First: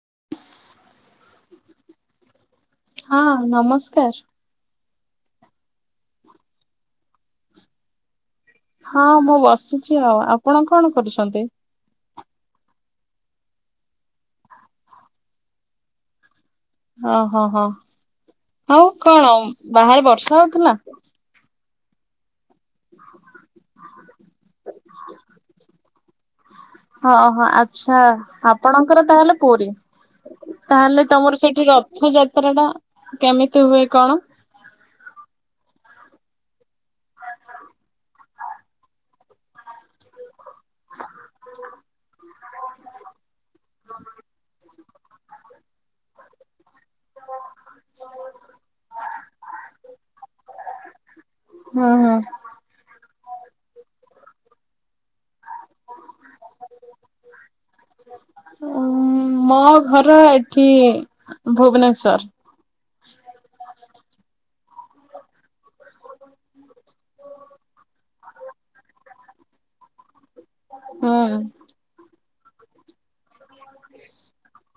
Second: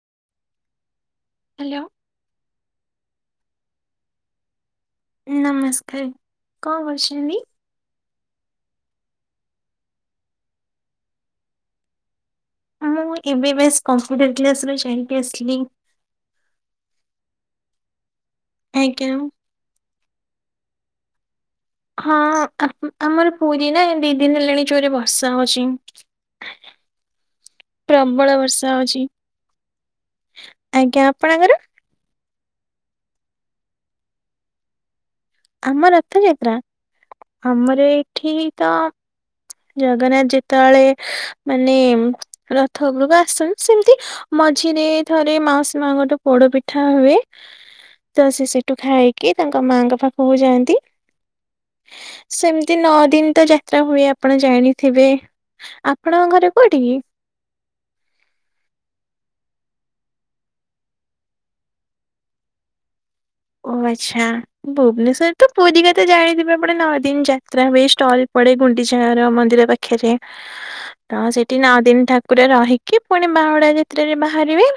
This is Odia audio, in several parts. [unintelligible] ହ୍ୟାଲୋ ହଁ ନମସ୍କାର ନମସ୍କାର କଣ କରୁଛନ୍ତି ହଁ ମୁଁ ବସିଛି ଆଉ ଆପଣ କଣ କରୁଛନ୍ତି ମୁଁ ଏବେ ଏବେ କୋମ୍ପୁଟର କ୍ଲାସ ରୁ ଯାଇକି ଅସିଲି ଓହୋ ହୋ ଆଉ ଆଜ୍ଞା ହଁ କଣ ବାହାରେ ବର୍ଷା ହଉଥିଲା ହଁ ଆମର ପୁରୀ ନା ଦି ଦିନ ହେଲାଣି ଜୋରେ ବର୍ଷା ହଉଛି ହଁ ହଁ ଆଚ୍ଛା ପ୍ରବଳ ବର୍ଷା ହଉଛି। ଆପଣଙ୍କର ତାହେଲେ ପୁରୀ ଆଜ୍ଞା ତାହେଲେ ତମର ଆପଣଙ୍କର? ସେଠି ରଥ ଯାତ୍ରା ଯାତ୍ରା ଟା କେମିତି ହୁଏ କଣ ଆମ ରଥଯାତ୍ରା ଆମର ଏଇଠି ତ ଜଗନ୍ନାଥ ତେବେଳେ ମାନେ ରଥ ଉପରକୁ ଆସନ୍ତୁ ସେମତି ମଝିରେ ଥରେ ମାଉସୀ ମା ଙ୍କ ଠୁ ପୋଡପିଠା ଉଠା ହୁଏ ତ ସେ ସେଠୁ ଖାଇକି ତାଙ୍କ ମାଙ୍କ ପାଖକୁ ଯାଆନ୍ତି ହୁଁ ସେମିତି ନଅ ଦିନ ତ ଯାତ୍ରା ହୁଏ ଆପଣ ଜାଣିଥିବେ ଆପଣଙ୍କର ଘର କୁଉଠ କି ହୁଁ ମୋ ଘର ଏଠି ଭୁବନେଶ୍ୱର ଓ ହ ଆଚ୍ଛା ଭୁବନେଶ୍ୱର ତ ପୁରି କଥା ତ ଜାଣିଥିବେ ଆପଣ ନଅ ଦିନ ଯାତ୍ରା ହୁଏ ଷ୍ଟଲ ପଡେ ଗୁଣ୍ଡି ର ମନ୍ଦିର ପାଖରେ ତ ହୁଁ ସେଠି ନଅ ଦିନ ଠାକୁର ରହିକି ପୁଣି ବାହୁଡା ଯାତ୍ରରେ ବାହାରିବେ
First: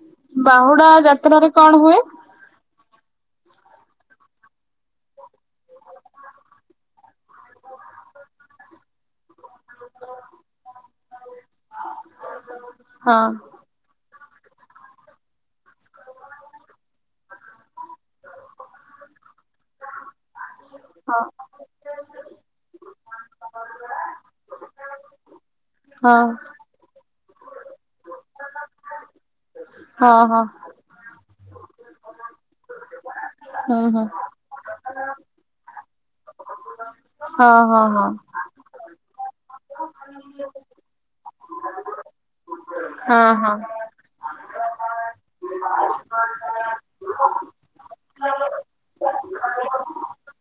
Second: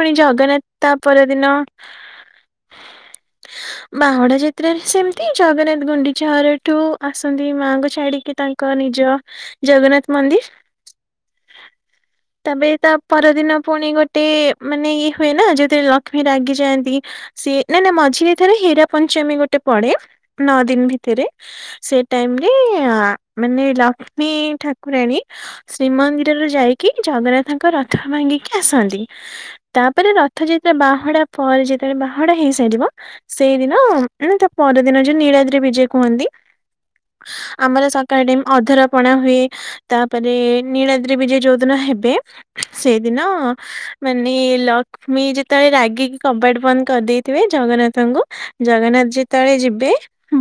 ପୁଣି ଜଗନ୍ନାଥ ବାହୁଡା ତା ଯାତ୍ରାରେ ପରଦିନ କଣ ହୁଏ? [inaudible] ବାହୁଡା ଯାତ୍ରାରେ ସେମତି ଜଗନ୍ନାଥ ଗୁଣ୍ଡିଚା ଘରଠୁ ଆସନ୍ତି ମାଆଙ୍କୁ ଛାଡିକି ତାଙ୍କ ଙ୍କ ନିଜ ଜଗନ୍ନାଥ ମନ୍ଦିର ତାବେ ତା ହଁ ପରଦିନ ପୁଣି ଗୋଟେ ମାନେ ଇଏ ହୁଏ ନା ଯଦି ଯଦି ଲକ୍ଷ୍ମୀ ରାଗି ଯାଆନ୍ତି ସିଏ ନାଇ ନା ମଝିରେ ଥରେ ହୀରା ପଞ୍ଚମୀ ଗୋଟେ ପଡେ ନଅ ଦିନ ଭିତରେ ସେ ଟାଇମ ରେ ମାନେ ଲକ୍ଷ୍ମୀ ଠାକୁରାଣୀ ହଁ ଶ୍ରୀମନ୍ଦିରରେ ଯାଇକି ଜଗନ୍ନାଥ ତାଙ୍କ ରଥ ଭାଙ୍ଗିକି ଆସନ୍ତି ତାପରେ ହଁ ରଥ ହଁ ଯେତେବେଳେ ବାହଡା ପରେ ଯେତେବେଳେ ବା ଘଡା ହେଇସାରିବ ସେଇଦିନ ହୁଁ ହୁଁ ମ ତା ପରଦିନ ଯୋଉ ନୀଳାଦ୍ରି ବିଜେ କୁହନ୍ତି ହଁ ହଁ ଆମର ହଁ ସକାଳେ ଟାଇମ ଅଧର ପଣା ହୁଏ ତାପରେ ନୀଳଦ୍ରି ବିଜେ ଯୋଉଦିନ ହେବେ ସେଇଦିନ ହଁ ହଁ ମାନେ ଲକ୍ଷ୍ମୀ ଯେତେବେଳେ ରାଗିକି କବାଟ ବନ୍ଦ କରିଦେଇଥିବେ ଜଗନ୍ନାଥଙ୍କୁ ଜଗନ୍ନାଥ ଯେତେବେଳେ ଯିବେ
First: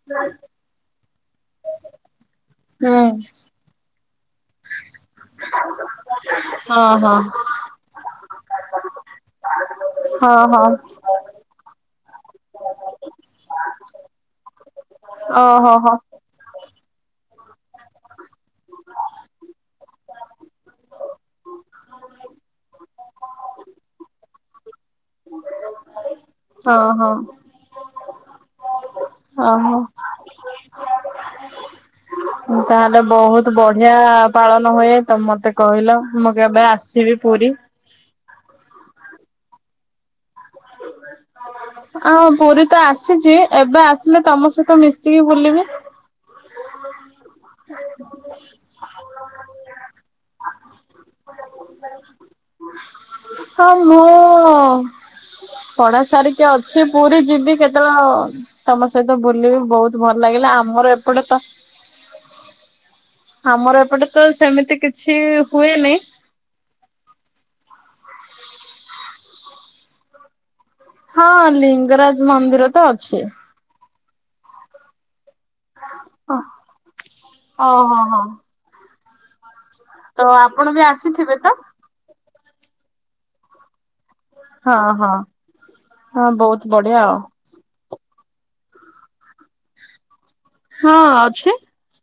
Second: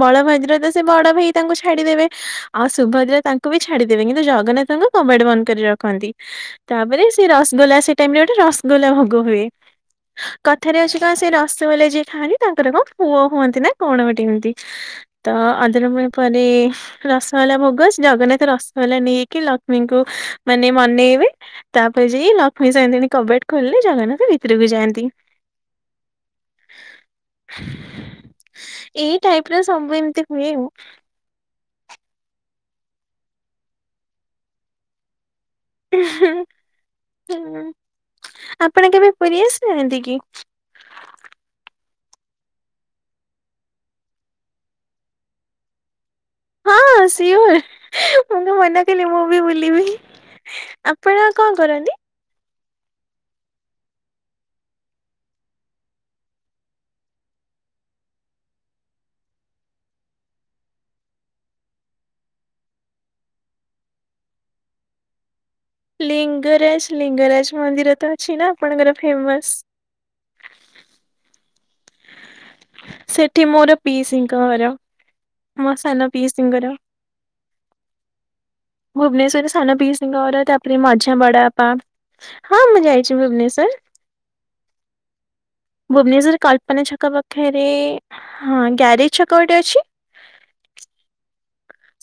ବଳଭଦ୍ର ତ ସେ ବଡ ଭାଇ ତାଙ୍କୁ ଛାଡିଦେବେ ଆଉ ସୁଭଦ୍ରା ତାଙ୍କୁ ବି ଛାଡିଦେବେ କିନ୍ତୁ ଜଗନ୍ନାଥଙ୍କୁ କବାଟ ବନ୍ଦ କରି ରଖନ୍ତି ହୁଁ ହଁ ତାପରେ ହଁ ସେ ରସଗୋଲା ସେ ଟାଇମ ରେ ଗୋଟେ ରସଗୋଲା ଭୋଗ ହୁଏ ହଁ ହଁ କଥାରେ ଅଛି କଣ ସେ ରସଗୋଲା ଯିଏ ଖାଆନ୍ତି ତାଙ୍କର କଣ ପୁଅ ହୁଅନ୍ତି ନା କଣ ଗଟେ ଏମିତି ତ ଓହୋ ହୋ ଆଦରବୁଲ ପରେ ରସଗୋଲା ଭୋଗ ଜଗନ୍ନାଥ ରସଗୋଲା ନେଇକି ଲକ୍ଷ୍ମୀଙ୍କୁ ମାନେ ମନେଇବେ ତା ଯାଇ ଲକ୍ଷ୍ମୀ ସାନ୍ତାଣି କବାଟ ଖୋଲିଲେ ଜଗନ୍ନାଥ ଭିତରକୁ ଯାଆନ୍ତି ହଁ ହଁ ଏଇ ଟାଇପରେ ଓହୋ। ସବୁ ଏମିତି ହୁଏ ମୁ ତାହେଲେ ବହୁତ ବଢିଆ ପାଳନ ହୁଏ ତ ମତେ କହିଲ ମୁଁ କେବେ ଆସିବି ପୁରୀ ହୁଁ ଏନ୍ତିକି ହଁ ପୁରୀ ତ ଆସିଛି ଏବେ ଆସିଲେ ତମ ସହିତ ମିଶିକି ବୁଲିବି ହି ମୁଁ କଣ ମନା କଲି ମୁଁ ବି ବୁଲିବି। ଆପଣ କଣ କରନ୍ତି? ହ ମୁଁ-ଉ-ଉ-ଉ ପଢା ସାରିକି ଅଛି ପୁରୀ ଯିବି କେତେବେଳେ ତମ ସହିତ ବୁଲିବି। ବହୁତ ଭଲ ଲାଗିଲା ହେଲେ ଆମର ଏପଟେ ପା ଆମର ଏପଟେ ତ ସେମିତି କିଛି-ଇ-ଇ ଲିଙ୍ଗରାଜ ଲିଙ୍ଗରାଜ ମନ୍ଦିର ତ ଅଛି ନା ଆପଣଙ୍କର ଫେମସ। ହଁ ଲିଙ୍ଗରାଜ ମନ୍ଦିର ତ ଅଛି। ସେଠି ମୋର ପିଇସିଙ୍କ ଘର। ମୋ ସାନ ପିଇସିଙ୍କର, ଓହୋ ହୋ ଭୁବନେଶ୍ଵରେ ସାନ ପିଇସିଙ୍କ ତ ଘର ଆପଣ ତାପରେ ବି ମାଝିଆ ଆସିଥିବେ ବଡ଼ ତ? ବାପା। ହଁ ମୁଁ ଯାଇଛି ଭୁବନେଶ୍ଵର। ହଁ ହଁ ହଁ ବହୁତ ମାନେ ବଢିଆ ଛକ ଆଉ ପାଖରେ ହଁ ଗ୍ୟାରେଜ ଛକ ଗୋଟେ ଅଛି। ହଁ ଅଛି।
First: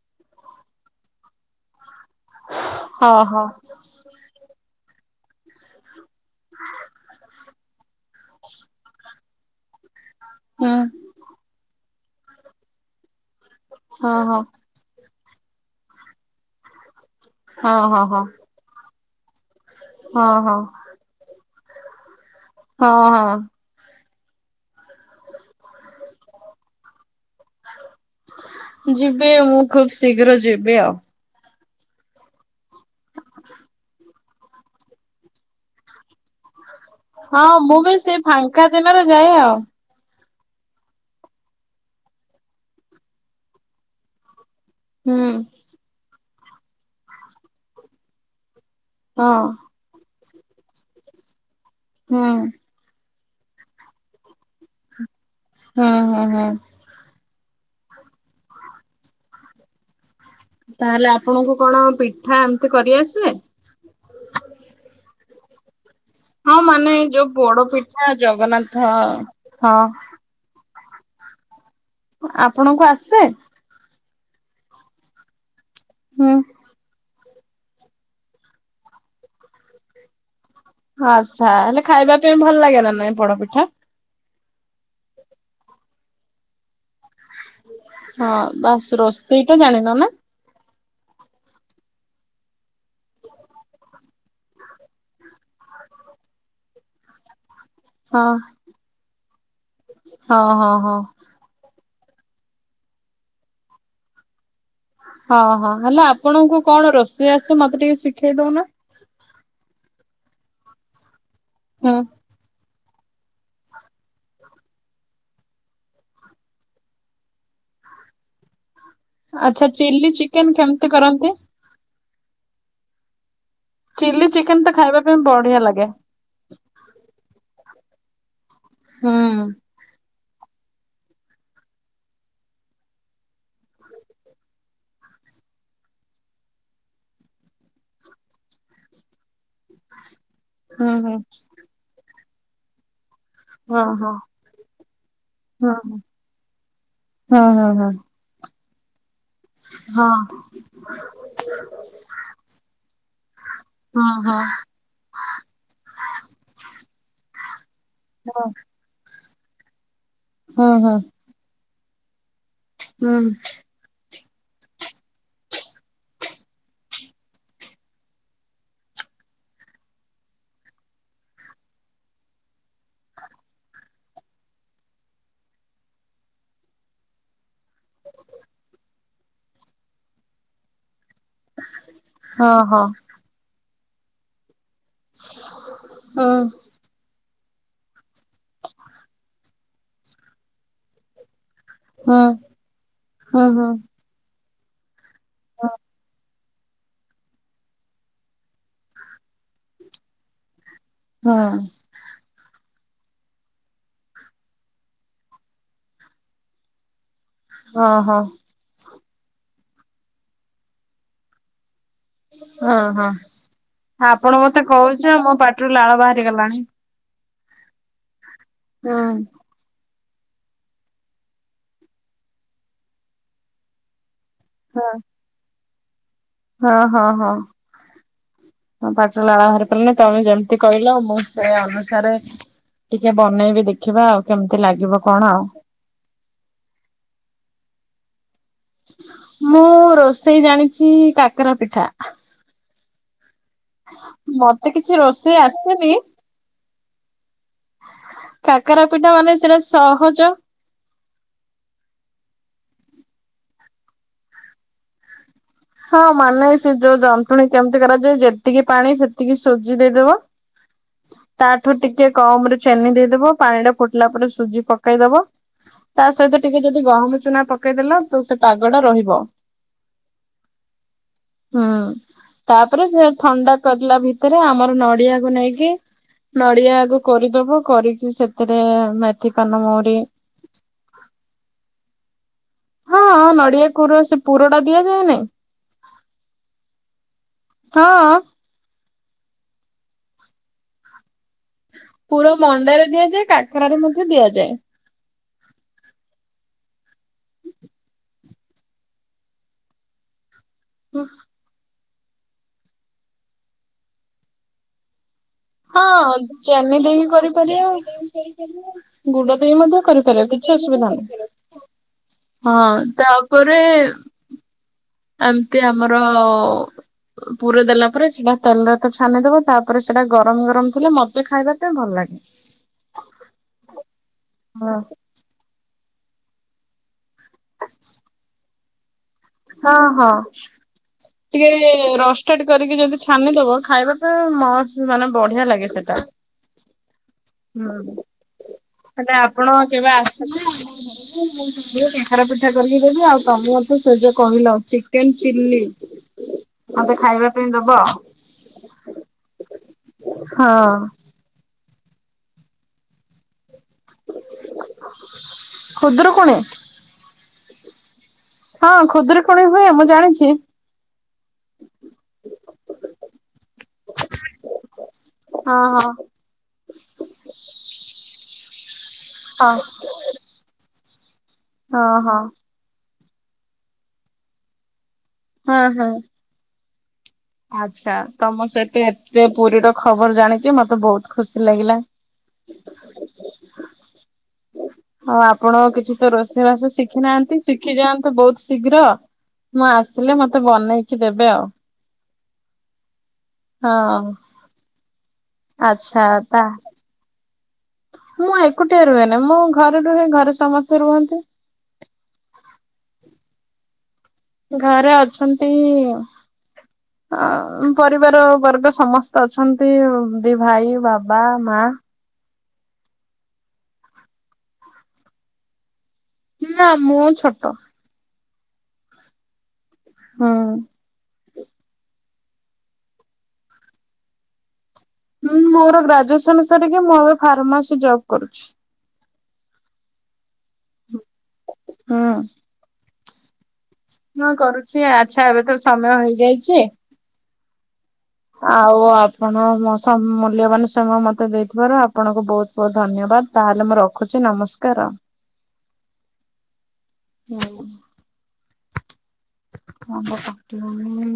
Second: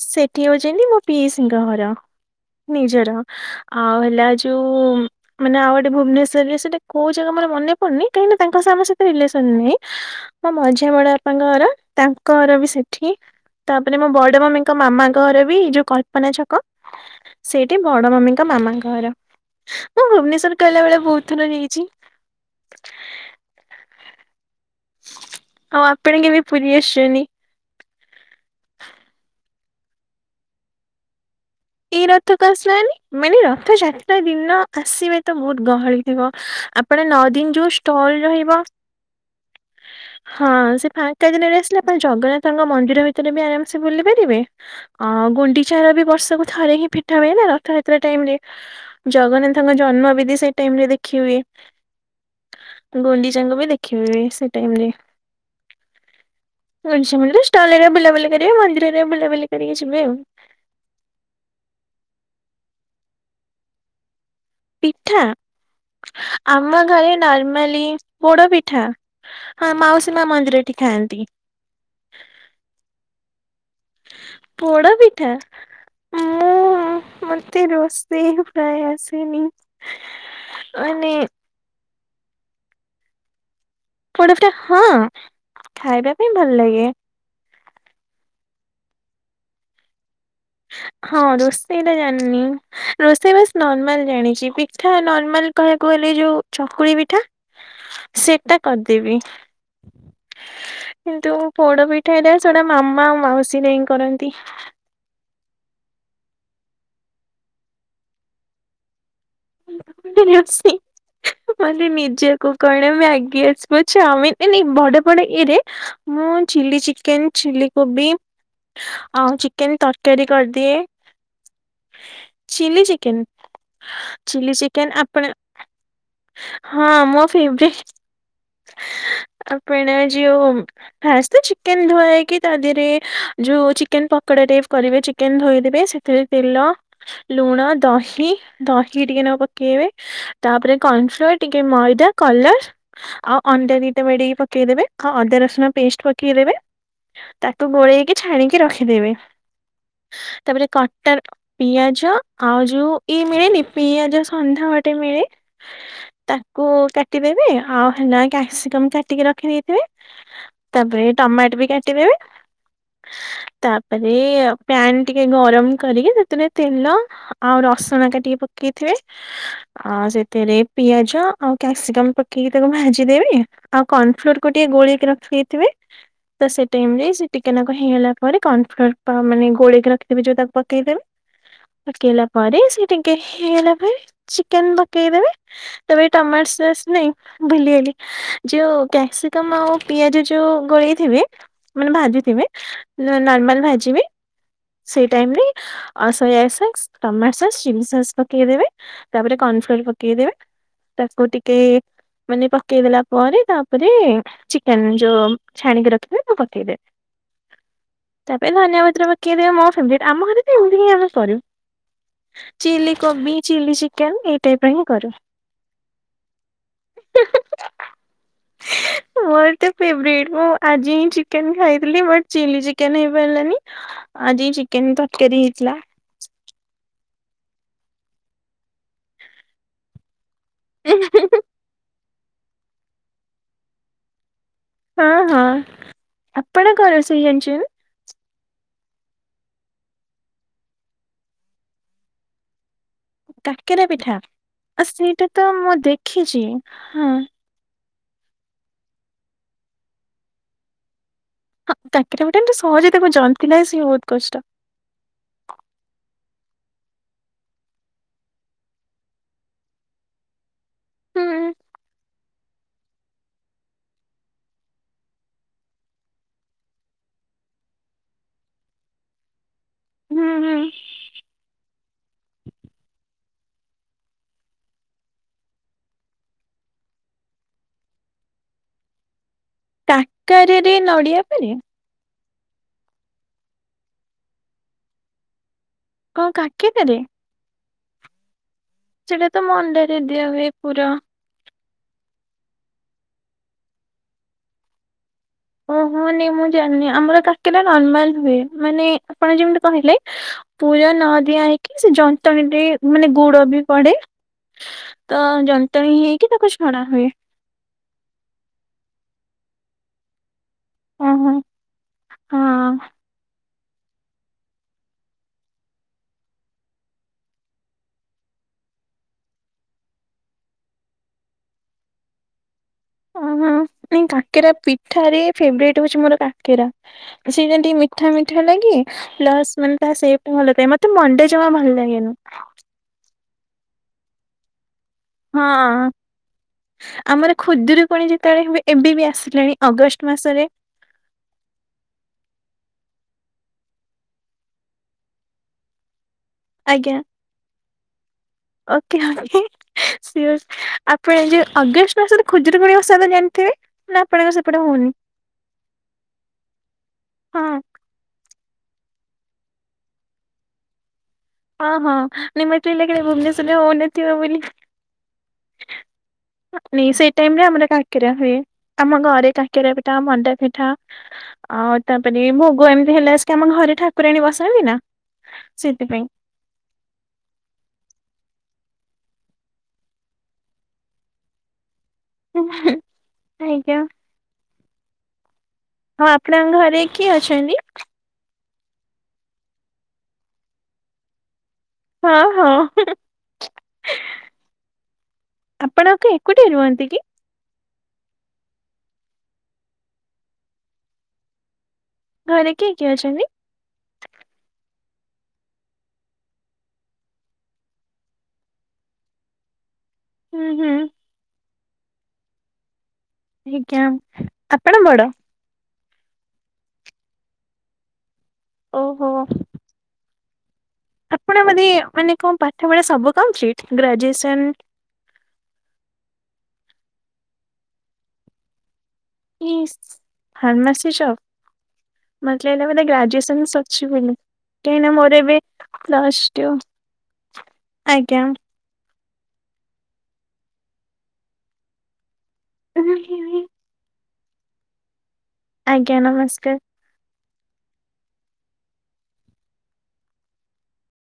ସେଠି ହଉଛନ୍ତି ମୋ ପିଇସିଙ୍କ ଘର ନିଜର ହଁ ହଁ ଆଉ ହେଲା ଯ ଉ-ଉ-ଉ ମାନେ ଆଉ ଗୋଟେ ଭୁବନେଶ୍ୱରରେ ସେଟା କଉ ଜାଗା ମୋର ମନେ ପଡୁନି। କାହିକି ନା ତାଙ୍କ ସହ ଆମ ରିଲେ [unintelligible] ମୋ ହୁଁ ମଝିଆ ବଡ ବାପାଙ୍କ ଘର ତାଙ୍କ ଘର ବି ସେଠି। ତାପରେ ମୋ ହଁ ହଁ ବଡ ମମିଙ୍କ ମାମାଙ୍କ ଘର ବି ଯୋ କଳ୍ପନା ଛକ। ସେଇଠି ହଁ ହଁ ବଡ ହଁ ମମିଙ୍କ ମାମାଙ୍କ ଘର। ମୁଁ ହଁ ହଁ ଭୁବନେଶ୍ଵର କହିଲା ବେଳେ ବହୁତ ଥର ଯାଇ ଚି, ହଁ ହଁ। ଆଉ ଆପଣ କେବେ ପୁରୀ ଆସିଛନ୍ତି? ଯିବେ ମୁଁ ଖୁବ୍ ଶୀଘ୍ର ଯିବି ଆଉ। ଏଇ ରଥକୁ ଆସିଲାନି, ମାନେ ରଥଯାତ୍ରା ଦିନ ଆସିବେ ତ ବହୁତ ଗହଳି ଥିବ। ଆ ଆପଣ ନଅ ହଁ ଦିନ ଯୋଉ ମୁଁ ବି ଷ୍ଟଲ ସେ ରହିବ ଫାଙ୍କା ଦିନରେ ଯାଏ ଆଉ ହଁ ସେ ଫାଙ୍କା ଦିନରେ ଆସିଲେ ଆପଣ ଜଗନ୍ନାଥଙ୍କ ମନ୍ଦିର ଭିତରେ ବି ଆରାମସେ ବୁଲି ପାରିବେ। ଅ ହୁଁ ଗୁଣ୍ଡିଚା ର ବି ବର୍ଷକୁ ଥରେ ହିଁ ଫିଟା ହୁଏ ନା ରଥଯାତ୍ରା ଟାଇମ ରେ। ହଁ ଜଗନ୍ନାଥଙ୍କ ଜନ୍ମ ବିଧି ସେଇ ଟାଇମ ରେ ଦେଖି ହୁଏ। ହଁ। ଗୁଡିଚାକୁ ବି ଦେଖି ହୁଏ ସେଇ ଟାଇମ୍ ରେ। ହ ହ ହଁ। ତଳେରେ ବୁଲାବୁଲି କରିବେ ମନ୍ଦିରରେ ବୁଲାବୁଲି କରିକି ଯିବେ ଆଉ। ତାହେଲେ ଆପଣଙ୍କୁ କଣ ପିଠା ଏମିତି କରିଆସେ? ଠା ହଁ ଆମ ମାନେ ଘରେ ଯୋଉ ପୋଡ ନର୍ମାଲି ପିଠା ପୋଡ ପିଠା ଜଗନ୍ନାଥ ଆ ହଁ ମାଉସୀ ମା ମନ୍ଦିର ଖାଆନ୍ତି, ଆପଣଙ୍କୁ ଆସେ? ପୋଡ଼ ପିଠା? ହୁଁ, ମୁଁ ମତେ ରୋଷେଇ ହି ପ୍ରାୟ ଆସେନି। ମାନେ ଆଛା ହେଲେ ଖାଇବା ପାଇଁ ଭଲ ଲାଗେ ନା ନାଇଁ ପୋଡପିଠା? ପୋଡପଠା ହଁ ଖାଇବା ପାଇଁ ଭଲ ଲାଗେ। ହଁ ବାସ୍ ରୋଷେଇଟା ଜାଣିନ ନା? ହଁ ରୋଷେଇ ଟା ଜାଣିନି। ରୋଷେଇ ବାସ୍ ନର୍ମାଲ ଜାଣିଛି। ପିଠା ନର୍ମାଲ କ କହିବାକୁ ଗଲେ ଯୋଉ ଚକୁଳି ପିଠା ହଁ ସେଟା କରିଦେବି। ହଁ ହଁ ହଁ। କିନ୍ତୁ ପୋଡ ପିଠା ଟ ସେଟା ମାମା ମାଉସୀ ନେଇ କରନ୍ତି। ହଁ ହଁ ହେଲେ ଆପଣଙ୍କୁ କଣ ରୋଷେଇ ଆସେ ମତେ ଟିକେ ଶିଖେଇ ଦଉନ। ରୋଷେଇ ମାନେ ହୁଁ ନିଜକୁ କଣ ମ୍ୟାଗି ଆସିବ, ଚାଓମିନ, ନାଇ ନାଇ ଏ ବଡ ବଡ ଇଏରେ ମୁଁ ଚିଲି ଚିକେନ, ଚିଲି କୋବି ଆ ଆଚ୍ଛା ଚିକେନ ଚିଲି ତରକାରୀ ଚିକେନ କରିଦିଏ। କେମିତି କରନ୍ତି? Chilli chicken. Chilli chilli chicken ତ ଚିକେନ୍ ଖାଇବା ପାଇଁ ଆପଣ ବଢିଆ ଲାଗେ ହଁ, ମୋ ଫେଭରାଇଟ୍। ହୁଁ ଆ ଆପେଣ ଯେଉ ଫାଷ୍ଟ ତ ଚିକେନ୍ ଧୁଆହେଇକି, ତା ଦେହରେ ଯୋଉ ଚିକେନ୍ ପକୋଡ଼ା ଟିପ୍ କରିବେ ଚିକେନ୍ ଧୋଇଦେବେ, ସେଥିରେ ତେଲ, ଲୁଣ, ଦହି, ଦହି ଟିକେ ନାଗୁ ପକେଇ ପକେଇବେ, ତାପରେ ହୁଁ ହୁଁ। କର୍ଣ୍ଣଫ୍ଲୋର୍, ଟିକେ ମଇଦା, କଲର ଆଉ ଅଣ୍ଡା ହଁ ଦିଟା ହଁ ମେଡେଇକି ପକେଇଦବେ, ଆଉ ଅଦା ରସୁଣ ହଁ ପେଷ୍ଟ ପକେଇଦବେ ହଁ ହଁ ତାକୁ ହଁ ଗୋଳେଇକି ଛାଣିକି ରଖିଦେବେ। ହଁ। ତାପରେ କଟା ର ପିଆଜ, ଆଉ ଯୋଉ ଇଏ ମିଳେନି ହଁ ପିଆଜ ହଁ ଶଣ୍ଢା ଗୋଟେ ମିଳେ ତାକୁ କାଟିଦେବେ, ଆଉ ନାହିଁ ହଁ କ୍ୟାସିକମ୍ କାଟିକି ରଖିଦେଇଥିବେ, ହଁ ହଁ ତାପରେ ଟମାଟ ବି କାଟିଦେବେ ହୁଁ। ଏଇ ପ୍ୟାନ୍ ଟିକେ ଗରମ କରିକି, ସେଥିରେ ତେଲ ଆଉ ରସୁଣ କାଟିକି ପକେଇଥିବେ ଆ ସେଥିରେ ପିଆଜ ଆଉ କ୍ୟାପସିକମ୍ ପକେଇକି ତାକୁ ଭାଜିଦେବି, ଆଉ କର୍ଣ୍ଣଫ୍ଲୋରକୁ ଟିକେ ଗୋଳେଇକି ରଖିେଦେଇଥିବେ ତ ସେ ଟାଇମରେ ସେ ଟିକେ ନାକୁ ହେଇଗଲା ପରେ, କନଫ୍ଲୋର ପା ମାନେ ଗୋଳେଇକି ରଖିଥିବେ ଯୋଉ ତାକୁ ପକେଇ ଦେବେ ପକେଇଲା ହଁ ପରେ, ହଁ ହୁଁ। ସିଏ ଟିକେ ହେଇଗଲା ପରେ ଚିକେନ ଦ ପକେଇଦେବେ, ତେବେ ଏଇ ଟମାଟ ସସ୍ ନେଇ ଭୁଲିଗଲି, ଯୋଉ କ୍ୟାପସିକମ ଆଉ ପିଆଜ ଯୋଉ ଗୋଳେଇଥିବେ ମାନେ ହୁଁ ହୁଁ ଭାଜୁଥିବେ, ହୁଁ ନର୍ମାଲ ହୁଁ ଭାଜିବେ, ସେଇ ଟାଇମରେ ଆଉ ସୋୟା ସ ସକ୍ସ, ଟମାଟୋ ସସ୍, ଚିଲ୍ଲି ସସ୍ ପକେଇଦବେ, ତାପରେ କର୍ନଫ୍ଲୋର ପକେଇଦବେ ତାକୁ ଟିକେ ହଁ ମାନେ ପକେଇଦେଲା ପରେ ତାପରେ, ଚିକେନ ଯୋଉ ଛାଣିକି ରଖିଥିବେ ପୁଣି ପକେଇଦବେ। ହଁ ତା ପରେ ଧନିଆ ପତ୍ର ପକେଇ ଦେବେ, ମୋ ଫେବରାଇଟ୍। ଆମ ଘରେ ବି ଏମତି କାଇଁ ଆମେ କରିବୁ ହ ଓହୋ। ଚିକେନ ଏଇ ଆପଣ ଟାଇପ ମତେ ର ହିଁ କହୁଛ, କରୁ। ମୋ ପାଟିରୁ ଲାଳ ବାହାରି ଗଲାଣି। ହଁ। ଫେବରାଇଟ୍। ମୁଁ ଆଜି ହିଁ ଚିକେନ ଖାଇଥିଲି ବଟ୍ ଚିଲ୍ଲି ଚିକେନ ହେଇପାରିଲାନି। ଆଜି ଚିକେନ ତରକାରୀ ହେଇଥିଲା। ହଁ-ହଁ-ହଁ। ହଁ ପାଟିରୁ ଲାଳ ବାହାରି ପରିଲାନି ତମେ ଯେମ ତି କହିଲ, ମୁଁ ସେୟା ଅନୁସାରେ ଟିକେ ବନେଇବି ଦେଖିବା ଆଉ। କେମତି ଲାଗିବ ହଁ କଣ ହଁ ଆଉ। ଆପଣଙ୍କ ରୋଷେଇ ଜାଣିଛନ୍ତି ନା? ମୁଁ ରୋଷେଇ ଜାଣିଛି କାକରା ପିଠା। କାକେରା ପିଠା, ମତେ ଆ କିଛି ସେଇଟା ରୋଷେଇ ତ ମୁଁ ଆସେନି ଦେଖିଛି। ହଁ। କାକେରା ପିଠା ମାନେ ସେଇଟା ସହଜ ହଁ କାକେରା ପିଠା ଏମତି ସହଜ ହେଇଥାଏ, ତାକୁ ଯନ୍ତିଲେ ସିଏ ବହୁତ କଷ୍ଟ। ହଁ ମାନେ ସେ ଯୋଉ ଯନ୍ତୁଣି କେମତି କରାଯାଏ? ଯେତିକି ପାଣି ସେତିକି ସୁଜି ଦେଇଦବ ହୁଁ ତାଠୁ ଟିକେ କମରେ ଚେନି ଦେଇଦବ, ପାଣିଟା ଫୁଟିଲା ପରେ, ସୁଜି ପକେଇଦବ ତାସହିତ ଟିକେ ଯଦି ଗହମ ଚୁନା ପକେଇଦେଲ, ତ ସେ ପାଗଟା ରହିବ। ହୁଁ ହୁଁ ହଁ ତାପରେ ସେ ଥଣ୍ଡା କରିଲା ଭିତରେ, ଆମର ନଡିଆକୁ ନେଇକି ନଡିଆ ଆଗ କୋରିଦବ, କୋରିକି ସେଥେରେ ମା କାକାରାରେ ନଡିଆ ପରେ? ହଁ, ନଡିଆ କୁର ସେ ପୁରଟା ଦିଆଯାଏ ନାଇଁ। କଣ କାକେରାରେ? ହଁ। ସେଇଟା ତ ମଣ୍ଡାରେ ଦିଆ ହୁଏ ପୁର। ପୁର ମଣ୍ଡାରେ ଦିଆଯାଏ। କାକରାରେ ମଧ୍ୟ ଦିଆଯାଏ। [inaudible] ହଁ ନାଇଁ ମୁଁ ଜାଣିନି, ଆମର କାକେରା ନର୍ମାଲ ହୁଏ। ମାନେ ଆପଣ ଯେମତି କହିଲେ ପୁର ନଦୀଆ ହେଇକି ସେ ଯନ୍ତଣୀ ଦେଇ ମାନେ ଗୁଡ ବି ପଡେ। ତ ହଁ ଯନ୍ତଣୀ ହେଇକି ତାକୁ ଚିନି ଛଣା ଦେଇକି ହୁଏ କରିପାରିବେ [unintelligible] ଗୁଡ ଦେଇକି ମଧ୍ୟ କରିପାରିବା କିଛି ଅସୁବିଧା ନାହିଁ ଓହୋ ହଁ ତା ଉପ ଉପରେ ଏମିତି ଆମର ପୁର ଦେଲା ପରେ ସେଟା ତେଲରେ ତ ଛାନିଦବ ତାପରେ ସେଟା ଗରମ ଗରମ ଥିଲେ ମତେ ଖାଇବା ପାଇଁ ଭଲ ଲାଗେ। [inaudible] ଓ ହୁଁ କାକେରା ହଁ। ପିଠାରେ ଫେବରେଟ ହଉଛି ମୋର କାକେରା। ସେ ଯେମିତି ମିଠା ମିଠା ଲାଗେ ପ୍ଲସ ମାନେ ହଁ ତ ହଁ। ସେପ୍ ଭଲ ଥାଏ ମତେ ମଣ୍ଡା ଜମା ଭଲ ଲାଗେନି ମାନିଦବ ଖାଇବା [unintelligible] ପାଇଁ ମସତ ମାନେ ବଢିଆ ଲାଗେ ହଁ ସେଟା ଆମର ହୁଁ। ଖୁଦରୁକୁଣୀ ଯେତେବେଳେ ହୁଏ ଏବେ ବି ହେଲେ ଆପଣ ଆସିଲାଣି କେବେ ଅଗଷ୍ଟ ଆସିଲେ ମାସରେ [unintelligible] କାକରା ପିଠା କରିକି ଦେବି ଆଉ ତମେ ମତେ ସେଯୋଉ କହିଲ ଚିକେନ ଚିଲ୍ଲି ମତେ ଆଜ୍ଞା ଖାଇବା ପାଇଁ ଦବ ଓକେ ଓକେ ସିଓର ହଁ। ଆପଣ ଯୋଉ ଅଗଷ୍ଟ [unintelligible] ଖୁଦରୁକୁଣୀ ଓଷା ତ ଜାଣିଥିବେ ନା ଆପଣଙ୍କ ର ସେପଟେ ହୋଉନି ଖୁଦୁରୁକୁଣୀ ହଁ? ହଁ ଖୁଦୁରୁକୁଣୀ ହୁଏ ମୁଁ ଜାଣିଛି। ହଁ ହଁ ନା ମତେ ଟିକେ ଲାଗିଲା କାଳେ ଭୁବନେଶ୍ୱରରେ ହୋଉନଥିବ ବୋଲି ହଁ ହଁ [unintelligible] ସେଇ ଟାଇମ ରେ ଆମର କାକେରା ହୁଏ। ଆମ ଘରେ ହଁ କାକେରା ପିଠା ମଣ୍ଡା ପିଠା ଆଉ ହଁ ହଁ। ତାପରେ ଭୋଗ ଏମିତି ହେଲେ ଆସିକି ଆମ ଘରେ ଠାକୁରାଣୀ ବଶାନ୍ତି ନା ହଁ ହଁ। ସେଥିପାଇଁ। ଆଛା ତମ ସହିତ ଏବେ ପୁରୀର ଖବର ଜାଣିକି ମତେ ବହୁତ ଖୁସି ଲାଗିଲା। ଆଜ୍ଞା। ଆଉ ଆପଣ କିଛି ଆଉ ତ ଆପଣଙ୍କ ରୋଷେଇବାସ ଘରେ ଶିଖି କିଏ ନାହାନ୍ତି ଅଛନ୍ତି? ଶିଖି ଯାଆନ୍ତୁ ବୋହୁତ ଶୀଘ୍ର ମୁଁ ଆସିଲେ ମତେ ବନେଇକି ଦେବେ ଆଉ। ହଁ ହଁ। ହଁ ଆପଣ ଆଚ୍ଛା କ ତା ଏକୁଟିଆ ରୁହନ୍ତି କି? ମୁଁ ଏକୁଟିଆ ରୁହେନା ମୁଁ ଘରେ ରୁହେ ଘରେ ସମସ୍ତେ ରୁହନ୍ତି ଘରେ କିଏ କିଏ ଅଛନ୍ତି? ଘରେ ଅଛନ୍ତି ଅ ପରିବାର ବର୍ଗ ସମସ୍ତେ ଅଛନ୍ତି ଦି ହୁଁ ହୁଁ ଭାଇ ବାବା ମା [unintelligible] ଆଜ୍ଞା ଆପଣ ବଡ? ନା ମୁଁ ଛୋଟ। ଓହୋ ହୁଁ। ଆପଣ [unintelligible] ମାନେ କଣ ପାଠ ପଢା ସବୁ କମ୍ପିଲଟ ଗ୍ରାଜୁଏସନ ହୁଁ ମୋର ଗ୍ରାଜୁଏସନ ସାରିକି ମୁଁ ଏବେ ଫାର୍ମାସି ଜବ୍ କରୁଛି। ଇଶ୍ ଫାର୍ମସି ଜବ୍ ହୁଁ। ମତେ ଲାଗିଲା ବୋଧେ ଗ୍ରାଜୁଏସନ୍ ସ [unintelligible] ହଁ କରୁଛି କାହିଁକିନା ଆଚ୍ଛା ମୋର ଏବେ ତ ସମୟ ପ୍ଲସଟୁ ହେଇଯାଇଛି। ଆଉ ଆପଣମୋ ମୋ ସମ୍ ମୂଲ୍ୟବାନ ସମୟ ମତେ ଦେଇଥିବାରୁ ଆପଣଙ୍କୁ ବୋହୁତ ବହୁତ ଧନ୍ୟବାଦ ତାହେଲେ ମୁଁ ରଖୁଛି ନମସ୍କାର ଆଉ ଆଜ୍ଞା ନମସ୍କାର। ହଁ [inaudible] ହଁ [inaudible] ଟୀବନି